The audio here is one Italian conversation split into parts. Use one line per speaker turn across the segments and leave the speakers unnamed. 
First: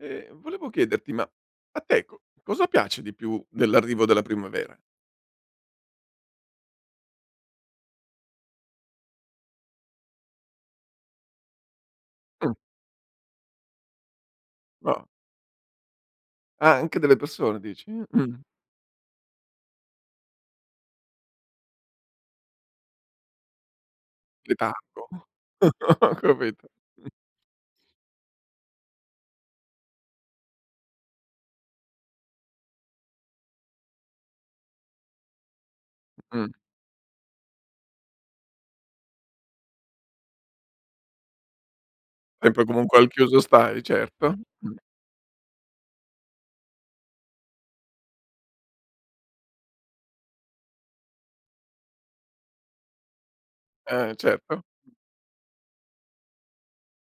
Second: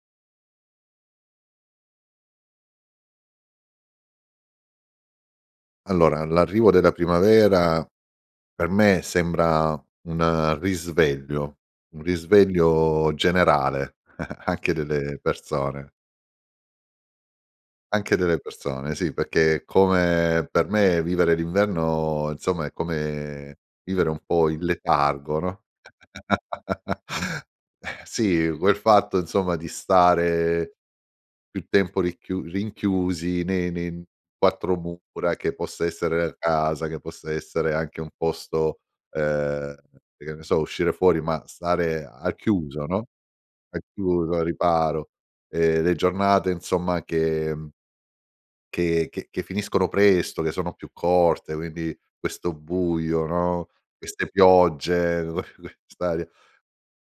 Ehm, volevo chiederti ma a te co cosa piace di più dell'arrivo della primavera?
Allora, l'arrivo della primavera per me sembra un risveglio, un
Mh.
risveglio generale anche
No.
delle persone.
Ah, anche delle persone dici?
Anche
Mh.
delle persone sì, perché come per me vivere l'inverno, insomma, è come vivere un po' in
Letargo?
letargo, no.
Ho capito.
Ehm, sì quel fatto insomma di stare più tempo ricchiu rinchiusi ne ne n 4 mura, che possa essere la
Mh.
casa che possa essere anche un posto ehm, e che ne so, uscire fuori ma stare al
E poi
chiuso,
comunque
no.
al chiuso
Al
stai,
chiuso,
certo.
al
Mh.
riparo, ehm, le giornate insomma che, mhmm che che che finiscono presto, che sono più corte, quindi questo buio, no,
Eh
queste
certo.
piogge, st'aria,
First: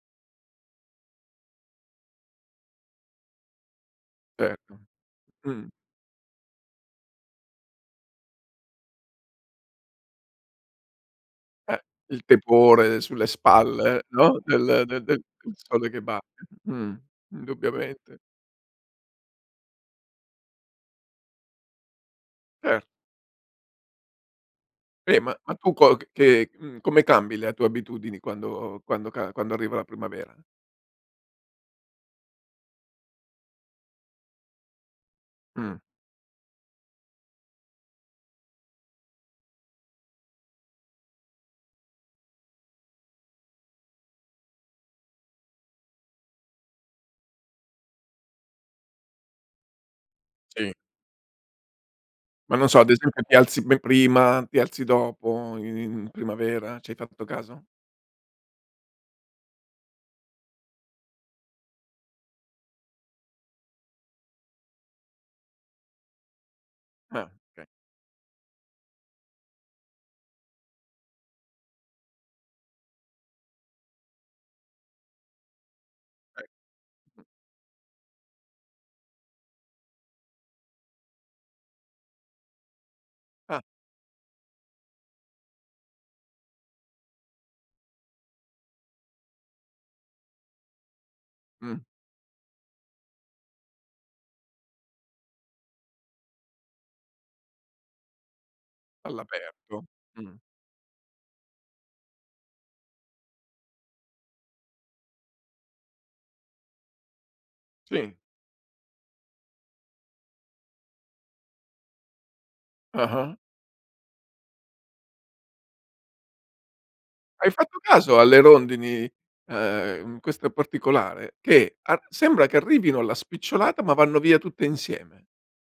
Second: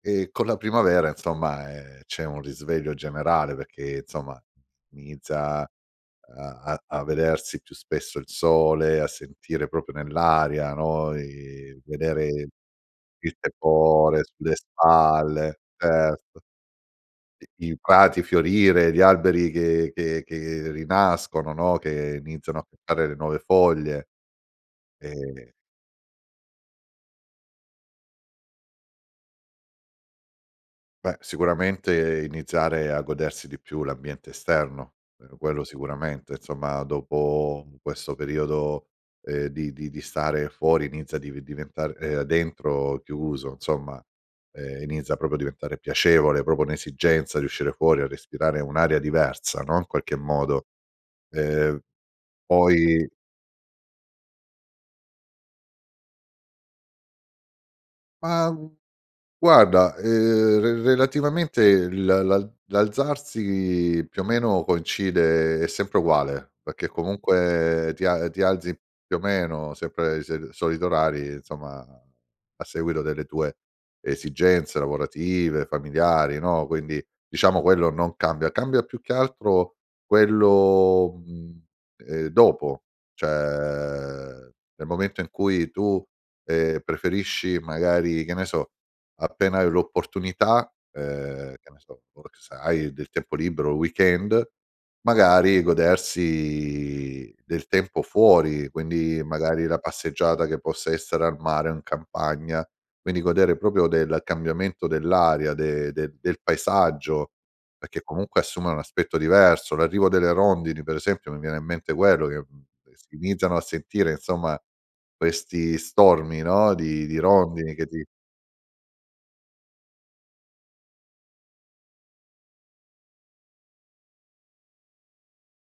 ehm, con la primavera insomma, ehm, c'è un risveglio generale perché, insomma
Certo,
inizia
Mh.
a a a vedersi più spesso il sole, a sentire proprio nell'aria, no,
Eh,
i
il
vedere
tepore sulle
il
spalle,
tepore
no,
sulle
del de del del
spalle
sole che
certo.
batte. Mh,
I i
indubbiamente.
prati fiorire, gli alberi che che che rinascono, no, che iniziano a
Cer
spuntare le nuove foglie,
Beh, ma
ehm
ma tu co c che mhmm, come cambi le a tue abitudini quando quando ca quando arriva la primavera?
Beh sicuramente iniziare a godersi di più l'ambiente esterno, meno quello
Mh.
sicuramente, insomma, dopo u questo periodo, ehm, di di di stare fuori inizia div diventare ehm, dentro chiuso insomma, ehm, inizia proprio a diventare piacevole, proprio un'esigenza di uscire fuori a respirare un'aria diversa no, in qualche modo,
Sì.
ehm,
Ma non so, ad
poi
esempio ti alzi be prima? Ti alzi dopo i in primavera? Ci hai fatto caso?
Ma, gu guarda, ehm, re relativamente l la l'alzarsi più o meno coincide è sempre uguale, perché
Ah okay.
comunque ti a ti alzi più o meno sempre sel solito orari insomma, a seguito delle tue esigenze lavorative, familiari,
Okay.
no, quindi diciamo quello non cambia. Cambia più che altro quello, mhmm, ehm, dopo
Ah.
cioè nel momento in cui tu, ehm, preferisci magari, che ne so, appena hai l'opportunità, ehm, che ne
Mh.
so, o se hai del tempo libero o il weekend magari, godersi del tempo fuori, quindi magari la
All'aperto, mh.
passeggiata che possa essere al mare o in campagna, quindi godere proprio del cambiamento dell'aria de de del paesaggio, perché
Sì.
comunque assume un aspetto diverso, l'arrivo delle rondini per esempio mi viene in mente quello che, mhmm, ehm, si
Ah-ah.
iniziano a sentire insomma questi stormi, no, di di
Hai
rondini
fatto
che ti
caso alle rondini, ehm, in questa particolare che ar sembra che arrivino alla spicciolata ma vanno via tutte insieme.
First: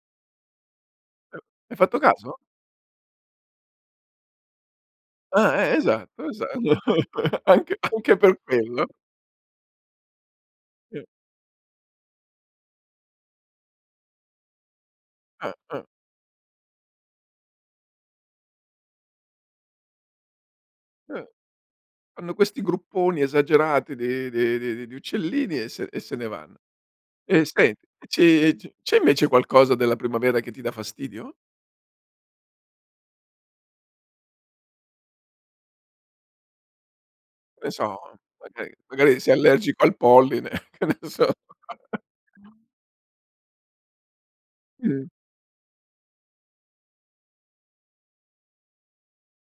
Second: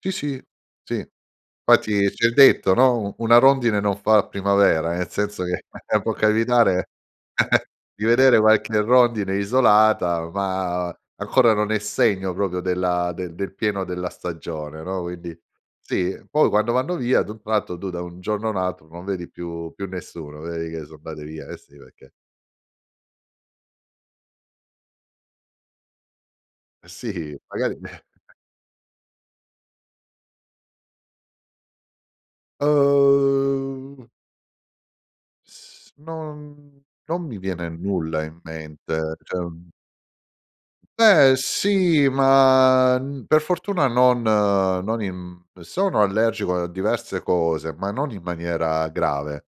Sì, sì, sì.
Ehm, hai fatto
Fatti c'è il
caso?
detto, no, "u una rondine non fa primavera" nel senso
Ah,
che
eh
eh, può
esatto, esa
capitare
anche
di
anche
vedere
per
qualche
quello.
rondine isolata ma
Eh.
ancora non è segno proprio della de del pieno della stagione, no, quindi
Ah, ah.
sì. Poi, quando vanno via ad un tratto, tu da un giorno a un altro, non vedi più più nessuno, vedi che so' andate
Eh.
via, eh sì, perché
Fanno questi grupponi esagerati di di di di di uccellini e se e se ne vanno.
Eh sì,
E
magari
senti ci c c'è invece qualcosa della primavera che ti dà fastidio?
Uhm S non non mi
Che
viene
ne so,
nulla in
magari
mente,
magari sei
cioè, mhmm
allergico al polline, che ne so.
Beh, sì, ma, n per fortuna non non
Mh.
in sono allergico a diverse cose, ma non in maniera grave,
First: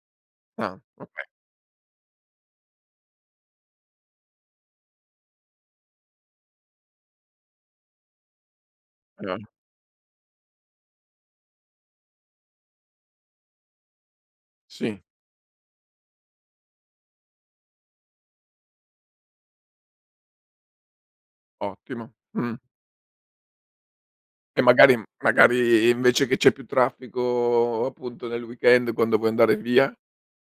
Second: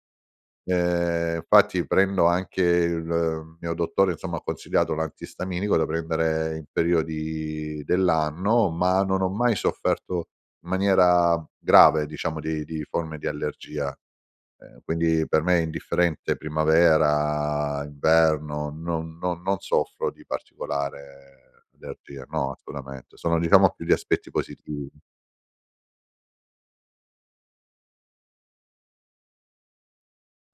Ah, okay.
ehm, infatti prendo anche il mio dottore, insomma, ha consigliato l'antistaminico da prendere in periodi dell'anno, ma non ho
[unintelligible]
mai sofferto in maniera grave, diciamo, di di forme di allergia, ehm,
Sì.
quindi per me è indifferente primavera, inverno, non no non soffro di particolare
Ottimo,
allergia, no,
mh.
assolutamente, sono diciamo più gli aspetti
Che
positivi.
magari magari invece che c'è più traffico, appunto, nel weekend quando vuoi andare via?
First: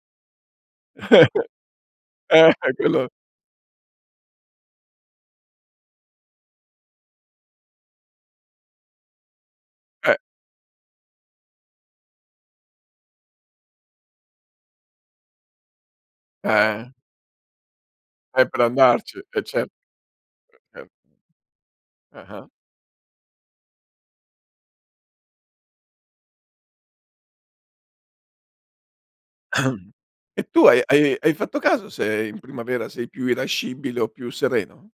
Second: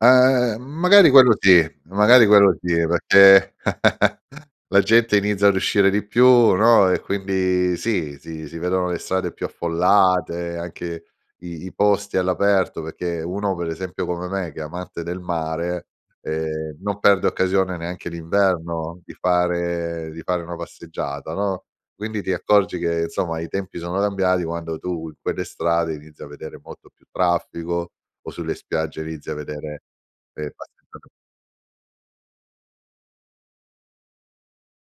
Ehm, magari quello sì, magari
Eh,
quello sì,
eh quello
perché la gente inizia ad uscire di più, no, e quindi, sì, si si vedono le strade più
Eh.
affollate, anche i i posti all'aperto perché, uno per esempio come me che è amante del mare, ehm,
Eh.
non perde occasione neanche
E per
d'inverno di
andarci, e cer eh
fare di fare una
cert
passeggiata, no, quindi ti
Ah-ah.
accorgi che insomma i tempi sono cambiati quando tu in quelle strade inizi a vedere molto più traffico o sulle spiagge inizi a vedere,
E
ehm,
tu hai hai
passeggiata
hai fatto caso se in primavera sei più irascibile o più sereno?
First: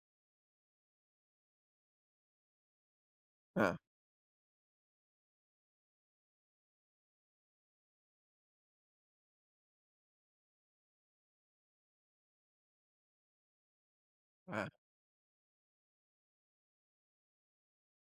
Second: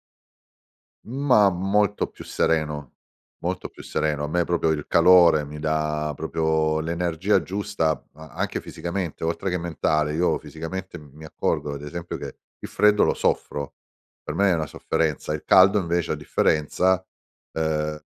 Ma molto più sereno, molto
Ah.
più sereno. A me proprio il calore mi dà proprio l'energia giusta a anche fisicamente oltre che mentale, io fisicamente m mi accorgo ad esempio che il freddo lo soffro, per me è una
Eh.
sofferenza. Il caldo invece a differenza, ehm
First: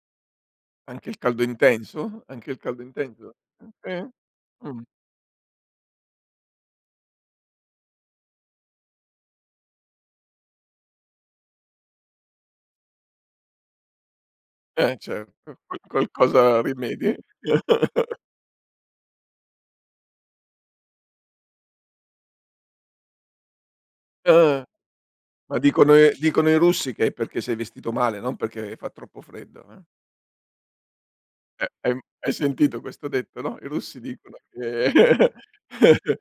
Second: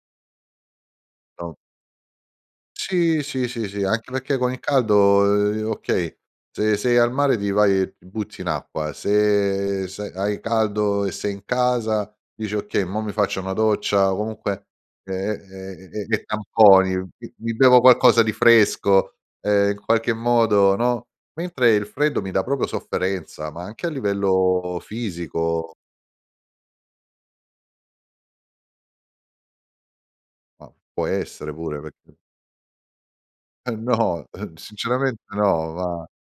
Anche il caldo
no
intenso? Anche il caldo
Sì,
intenso?
sì, sì,
Ah
sì, anche
sì?
perché con il
Mh.
caldo, ehm, okay, se sei al mare ti vai ti butti in acqua, se se hai caldo e sei in casa dici: "Okay, mo' mi faccio una doccia." O comunque
Eh
e
certo, qual
e e e
qualcosa
tamponi:
rimedi?
"Mi mi bevo qualcosa di fresco." Ehm, in qualche modo, no. Mentre il freddo mi dà proprio sofferenza, ma anche a
Ah,
livello
ma
fisico.
dicono e dicono i russi che è perché sei vestito male, non perché fa troppo freddo eh.
Ma, può essere
Eh,
pure,
ehm,
perch
hai sentito questo detto, no. I
Eh
russi
no,
dicono
uhm,
che
sinceramente no, va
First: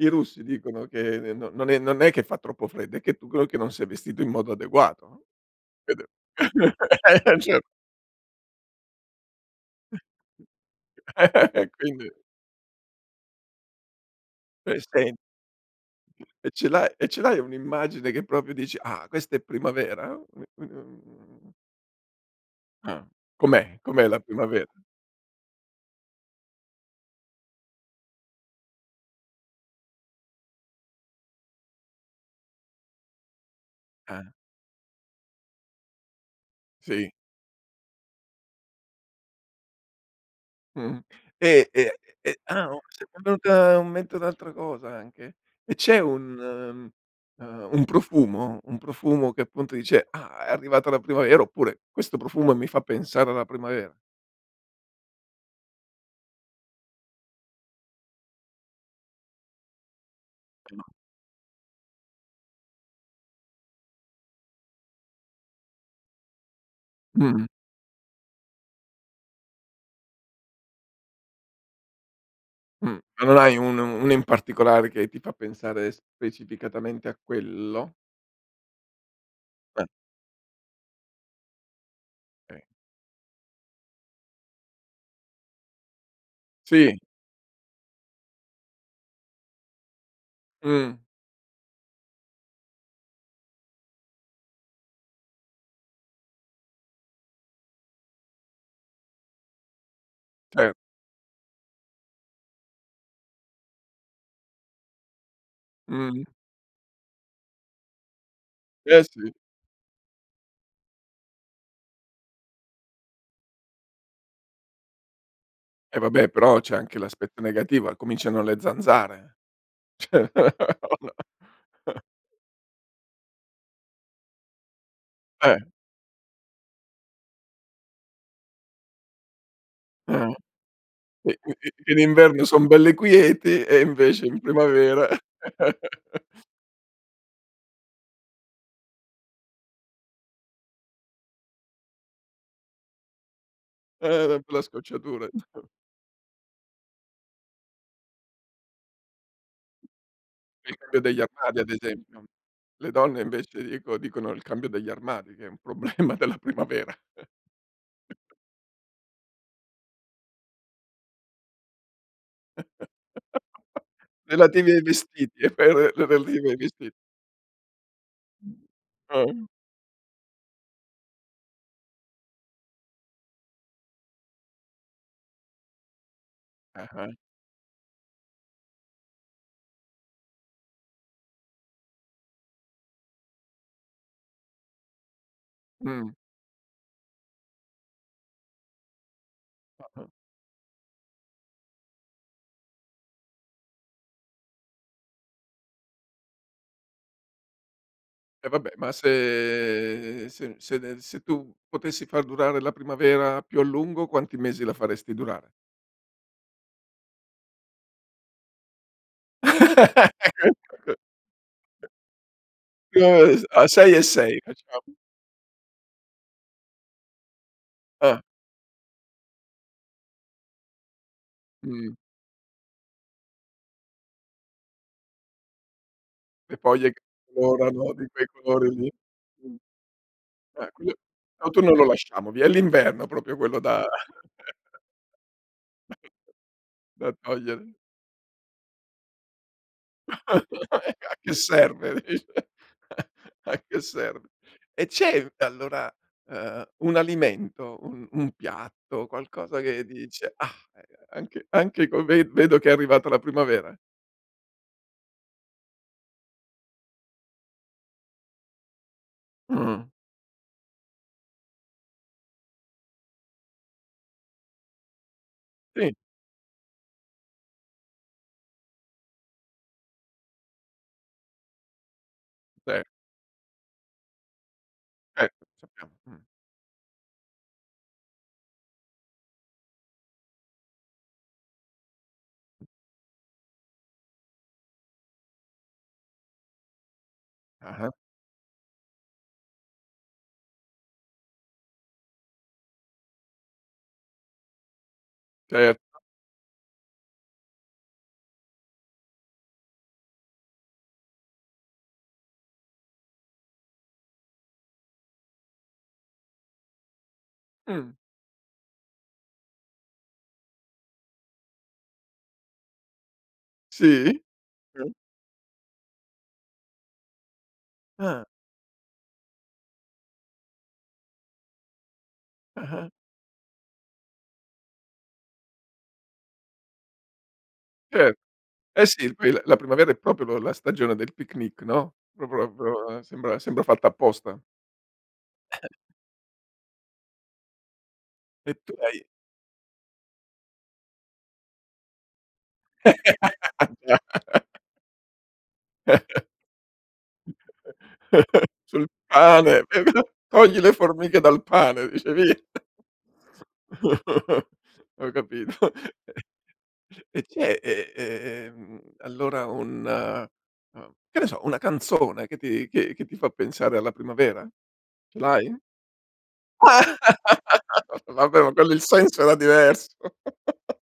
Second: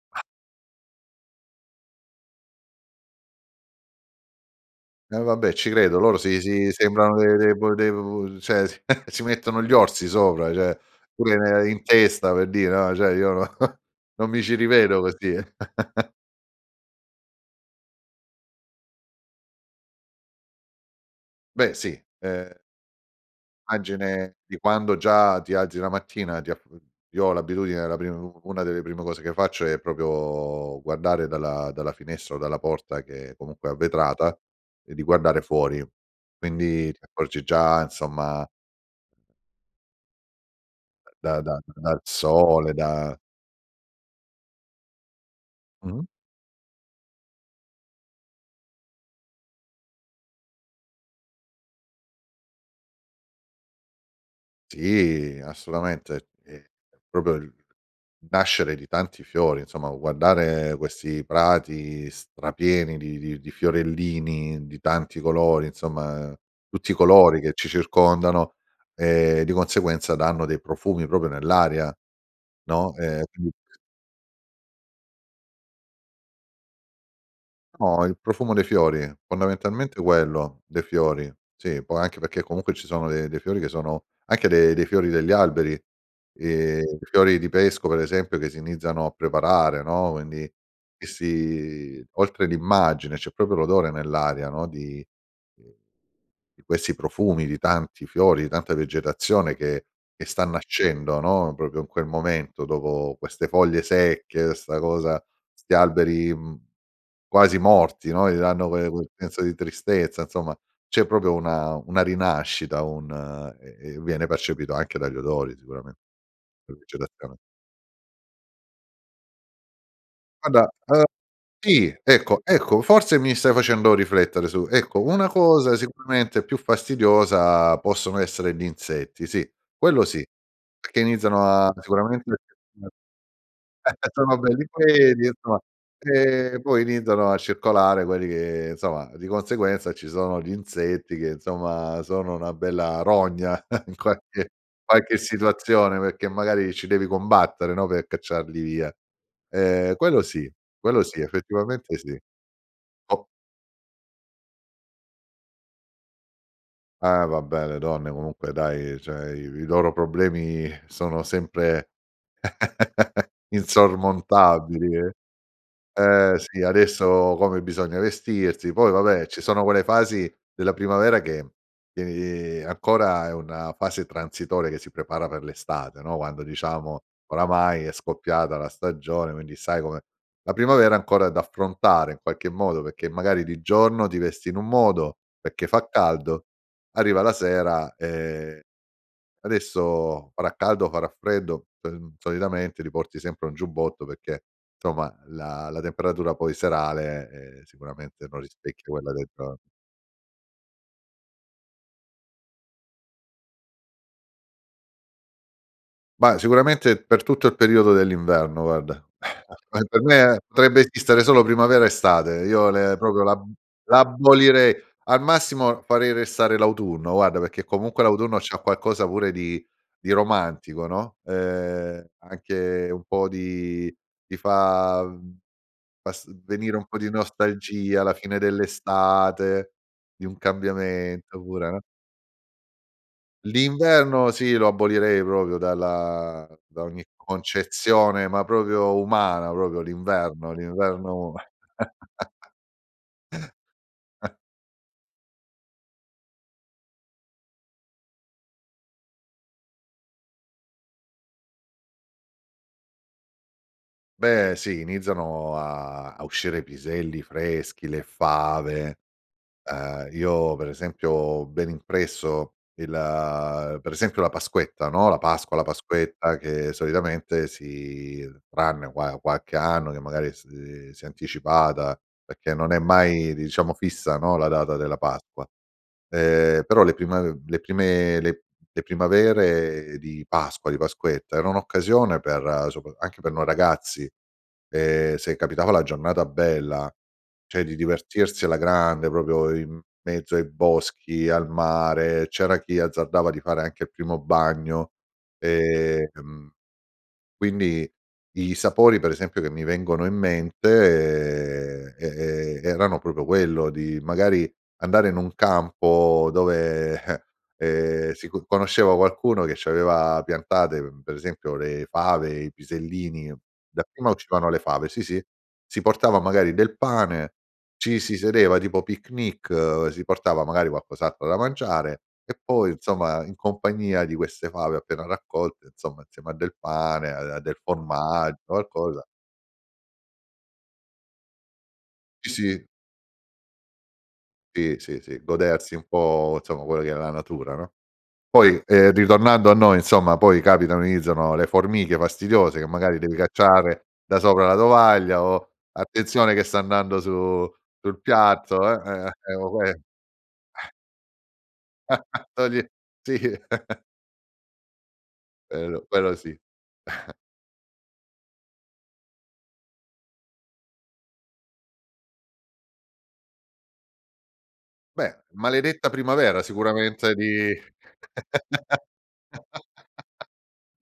i russi dicono che n n non è non è che fa troppo freddo è che tu ch che non sei vestito in modo adeguato,
E
no.
vabbè ci credo
[unintelligible]
loro si si sembrano
Hai
de de
ragio
bu de u cioè si si mettono gli orsi sopra cioè pure ne
E
in
quindi
testa per dire, no, cioè io no non mi ci
E
rivedo
sen
così.
e ce l'ha e ce l'hai un'immagine che proprio dici: "Ah questa è primavera?" mhmm
Beh sì, ehm
Ah, com'è? Com'è la
Immagine di
primavera?
quando già ti alzi la mattina ti af uhm, io ho l'abitudine la pri u una delle prime cose che faccio è proprio guardare dalla dalla finestra o dalla porta, che comunque è a
Ah.
vetrata, ehm, di guardare fuori quindi ti
Sì.
accorgi già insomma
Mh,
da da
e e
dal
e Ah,
sole,
uhm, s
da
m'è venuta un mente un'altra cosa anche, e c'è
Mh-mh.
un uhm, un profumo, un profumo che appunto dice: "Ah, è arrivata la primavera." Oppure: "Questo profumo mi fa pensare alla primavera"?
Sì, assolutamente, è è proprio il nascere di tanti fiori, insomma guardare
[unintelligible]
questi prati strapieni di di di fiorellini, di tanti colori, insomma tutti i colori
Mh-mh.
che ci circondano, ehm, di conseguenza danno dei profumi proprio nell'aria, no,
Mh.
ehm, è
Ma non
più
hai un u uno in particolare che ti fa pensare specificatamente a quello?
No, il profumo dei fiori,
Eh.
fondamentalmente quello, dei fiori sì, poi anche perché
Okay.
comunque ci sono de dei fiori che sono anche de dei fiori degli alberi, ehm,
Sì.
i fiori di pesco per esempio che si iniziano a preparare no, quindi,
Mh.
che si oltre l'immagine c'è proprio l'odore nell'aria no, di di questi profumi, di tanti fiori, di tanta vegetazione che che sta
Cer
nascendo, no, proprio in quel momento dopo queste foglie secche, 'sta cosa 'sti
Mh-mh.
alberi, mhmm, quasi morti, no, gli danno que
Eh
quel
sì.
senso di tristezza insomma, c'è proprio una una rinascita, un e e viene percepito anche dagli odori sicuramen
Eh vabbè però
la
c'è anche
vegetazione
l'aspetto negativa, cominciano le zanzare, cioè,
Guarda,
o
uhm,
no?
sì, ecco, ecco, forse mi stai facendo riflettere su ecco, una
Eh.
cosa sicuramente più fastidiosa possono essere gli insetti, sì, quello sì,
Ah-ah.
perché
I
iniziano
i
a
i in
sicuramente
inverno son belle quieti e invece
sono
in
belli,
primavera.
poi di insomma, ehm, e poi iniziano a circolare quelli che insomma di conseguenza ci sono gli insetti che insomma sono una bella rogna in
Eh una
qualche
bella
qualche
scocciatura.
situazione perché magari ci devi combattere no, pe' cacciarli via. Ehm, quello sì
Il cambio
quello sì
degli armadi ad
effettivamente sì.
esempio, le donne
Op
invece ico dicono il cambio degli armadi che è un problema della primavera.
Eh vabbè le donne comunque dai, cioè i i loro problemi sono sempre
Relativi ai
insormontabili eh.
vestiti e per
Eh
relative ai
sì
vesti
adesso come bisogna vestirsi, poi vabbè ci
Eh.
sono quelle fasi della primavera che, tieni ancora è una fase transitoria che si prepara per l'estate, no, quando diciamo
Ah-ah.
oramai è scoppiata la stagione quindi sai com'è. La primavera è ancora da affrontare in qualche modo perché magari di giorno ti vesti in un modo, perché fa
Mh.
caldo, arriva la sera, ehm,
Ah-ah.
adesso farà caldo, farà freddo? Sol mhmm, solitamente ti porti sempre un giubbotto perché somma la la temperatura poi serale, ehm, sicuramente non
Eh vabbé, ma
rispecchia quella del gior
se se se nel se tu potessi far durare la primavera più a lungo quanti mesi la faresti durare?
Ma sicuramente per tutto il periodo dell'inverno guarda. Per me potrebbe esistere solo primavera estate. Io le proprio l'ab
[unintelligible] Ah, 6 e 6
l'abolirei
faccia
al massimo farei restare l'autunno guarda perché comunque
Ah.
l'autunno c'ha qualcosa pure di di romantico, no,
Mh.
ehm, anche un po' di ti fa, mhmm, pass uhm,
Le
venire un
foglie
po'
che
di
colorano
nostalgia,
di
la
quei
fine
colori lì.
dell'estate, di un
Eh, qui l
cambiamento pure,
l'autunno
no.
lo lasciamo via, è l'inverno proprio quello da
L'inverno sì lo abolirei proprio dalla da ogni
da togliere.
concezione ma proprio umana, proprio l'inverno.
A
L'inverno
che serve, dice. A che serve? E c'è allora, ehm, un alimento, un un piatto, qualcosa che dice: "Ah, ehm, anche anche con ve vedo che è arrivata la primavera"?
Beh sì iniziano a a uscire i piselli freschi, le fave.
Mh-mh.
Ehm, io per esempio ho ben impresso il uhm, per esempio la Pasquetta, no, la Pasqua, la
Sì.
Pasquetta che solitamente si tranne qua qualche anno che magari s uhm, si è anticipata perché non è
Ce
mai diciamo fissa no, la data della Pasqua,
Ecco, c'abbiamo mh.
ehm, però le prima uhm, le prime le le primavere di Pasqua, di Pasquetta, era un'occasione per sopra anche per noi ragazzi, ehm, se capitava la giornata bella, cioè di
Ah-ah.
divertirsi alla grande, proprio in mezzo ai boschi, al mare, c'era chi azzardava di fare anche il primo bagno.
Cer
Ehm, quindi i sapori per esempio che mi vengono in mente, ehm, e e erano proprio quello, di magari andare in un campo dove, eh,
Mh.
ehm, si co conosceva qualcuno che c'aveva piantate per esempio le fave, i pisellini, dapprima
Sì?
uscivano le fave,
Ah.
sì, sì, si portava magari del pane, ci si
Ah.
sedeva tipo picnic, si portava magari qualcos'altro da mangiare e poi
Ah-ah.
insomma in compagnia di queste fave appena raccolte, insomma insieme a del pane, a de a del
Cer
formaggio,
Eh
qualcosa
sì poi la la primavera è proprio lo la stagione del picnic, no, pro
Sì,
pro
sì.
pro sembra sembra fatto apposta.
Sì, sì, sì godersi un po' insomma quello che è la natura, no.
E
Poi
tu
ehm,
hai
ritornando a noi insomma poi capitano, iniziano le formiche fastidiose che magari devi
Ah
cacciare
già.
da sopra la tovaglia o: "Attenzione che sta andando su sul piatto." Ehm,
Sul
ehm, eh, o
pane,
que eh.
[unintelligible] togli le formiche dal pane dice: "Vi"
Togli sì.
Ho capito
Quello- quello sì.
e c'è e e ehm, allora un uhm, che ne so, una canzone che ti che che ti fa pensare alla primavera?
Beh
Ce l'hai?
"Maledetta primavera"
Ah,
sicuramente di
vabbè ma quello, il senso era diverso.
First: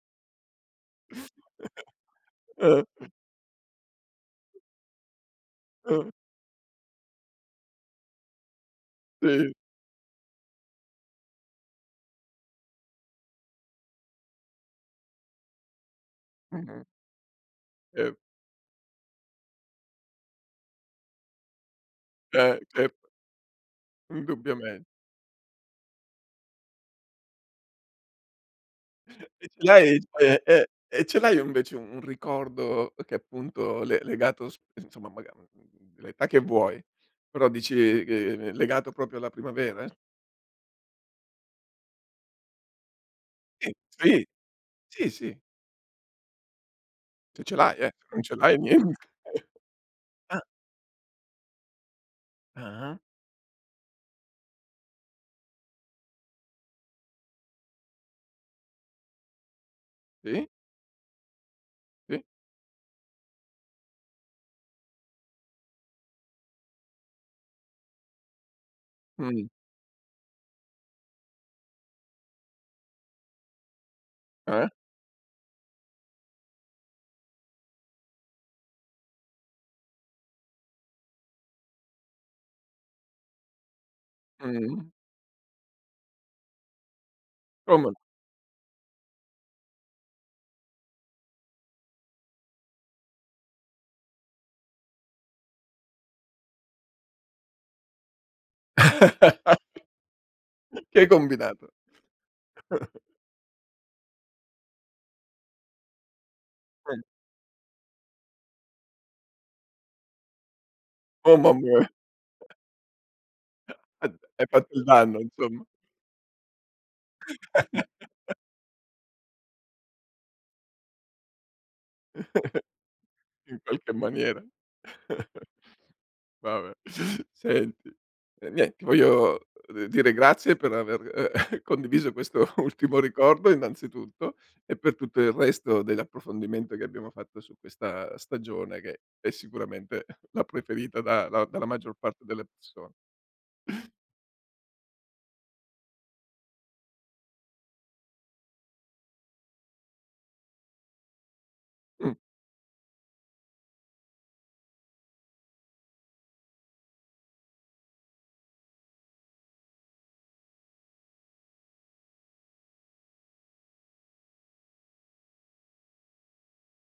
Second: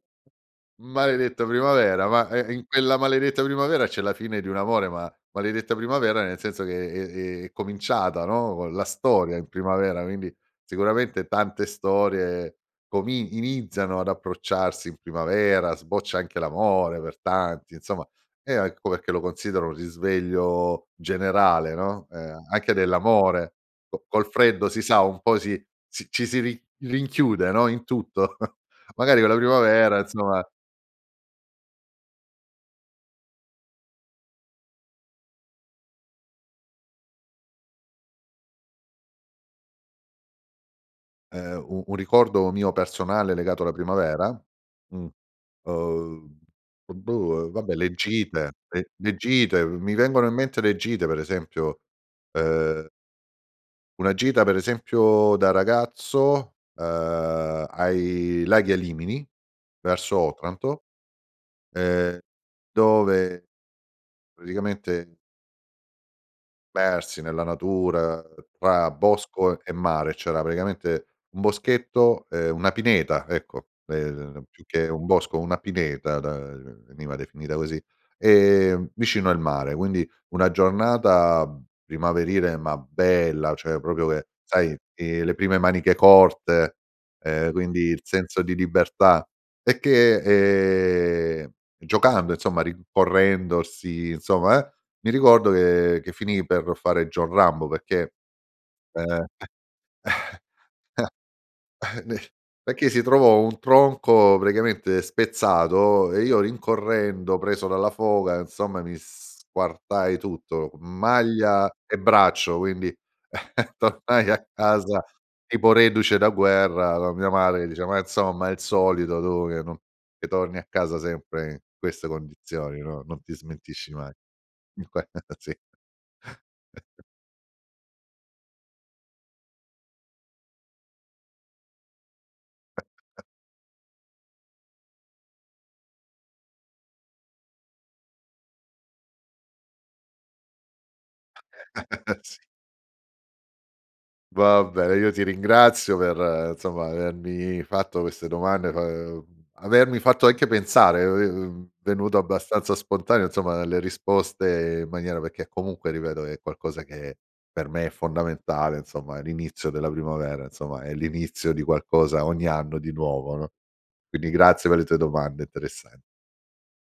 maledetta primavera ma, ehm, in
Eh.
quella maledetta primavera c'è la fine di un amore ma, maledetta
Eh.
primavera nel senso che, è è è cominciata, no, co la storia in
Sì.
primavera quindi sicuramente tante storie comin iniziano ad approcciarsi in primavera, sboccia anche
Mh-mh.
l'amore per tanti, insomma,
E
e a ecco perché lo considero un risveglio generale, no, ehm, a
Ce
anche
certo.
dell'amore. Co col freddo si
Indubbiamen
sa un po' si si ci si ri rinchiude, no, in tutto. Magari con la
E ce l'hai
primavera,
c'è
insomma
eh, e ce l'hai invece un un ricordo che, appunto, le legato sp insomma maga mhmm, l'età che vuoi però dici ch legato proprio alla primavera?
Ehm, u un ricordo mio personale legato alla
Sì, sì.
primavera? Mh,
Sì, sì.
uhm, uhm,
Se
boh, uhm,
ce
vabbè
l'hai eh,
le
se non ce
gite,
l'hai nien
le le gite mi vengono in
Ah!
mente le gite per esempio, ehm
Ah-ah.
una gita per esempio da ragazzo, ehm, ai laghi Alimini verso
Sì.
Otranto, ehm,
Sì.
dove praticamente persi nella natura tra
Mh.
bosco e mare. C'era praticamente un boschetto ehm, una pineta ecco, ehm, più
Eh.
che un bosco, una pineta da veniva definita così, ehm, vicino al mare quindi, una giornata primaverile ma bella cioè, proprio che sai,
Mh-mh.
che le prime maniche corte, ehm, quindi
Come
il senso di libertà e che, ehm, giocando insomma rincorrendosi, insomma eh, mi ricordo che che finì per fare John Rambo perché ehm,
Che hai combinato?
n perché si trovò un tronco praticamente spezzato e io
[unintelligible]
rincorrendo, preso dalla foga, insomma mi squartai tutto,
Oh mamm
maglia
eh.
e braccio quindi
Ad
tornai a
hai fatto il
casa
danno insomma.
tipo reduce da guerra con mia madre che diceva: "Ma insomma, il solito tu che non che torni a casa sempre in queste condizioni, no non ti
In qualche
smentisci mai."
maniera.
Sì.
Va beh, senti, ehm, nien ti voglio, uhm, dire grazie per aver, ehm, condiviso questo ultimo ricordo innanzitutto e per tutto il resto dell'approfondimento che abbiamo fatto su questa stagione, che è sicuramente la preferita da da dalla maggior parte
Sì.
delle persone.
Va bene, io ti ringrazio per, insomma, avermi fatto queste domande, fa ehm, avermi fatto anche pensare è è, ehm,
Mh.
venuto abbastanza spontaneo insomma dalle risposte in maniera perché comunque ripeto è qualcosa che per me è fondamentale, insomma, l'inizio della primavera, insomma, è l'inizio di qualcosa ogni anno di nuovo, no, quindi grazie per le tue domande interessan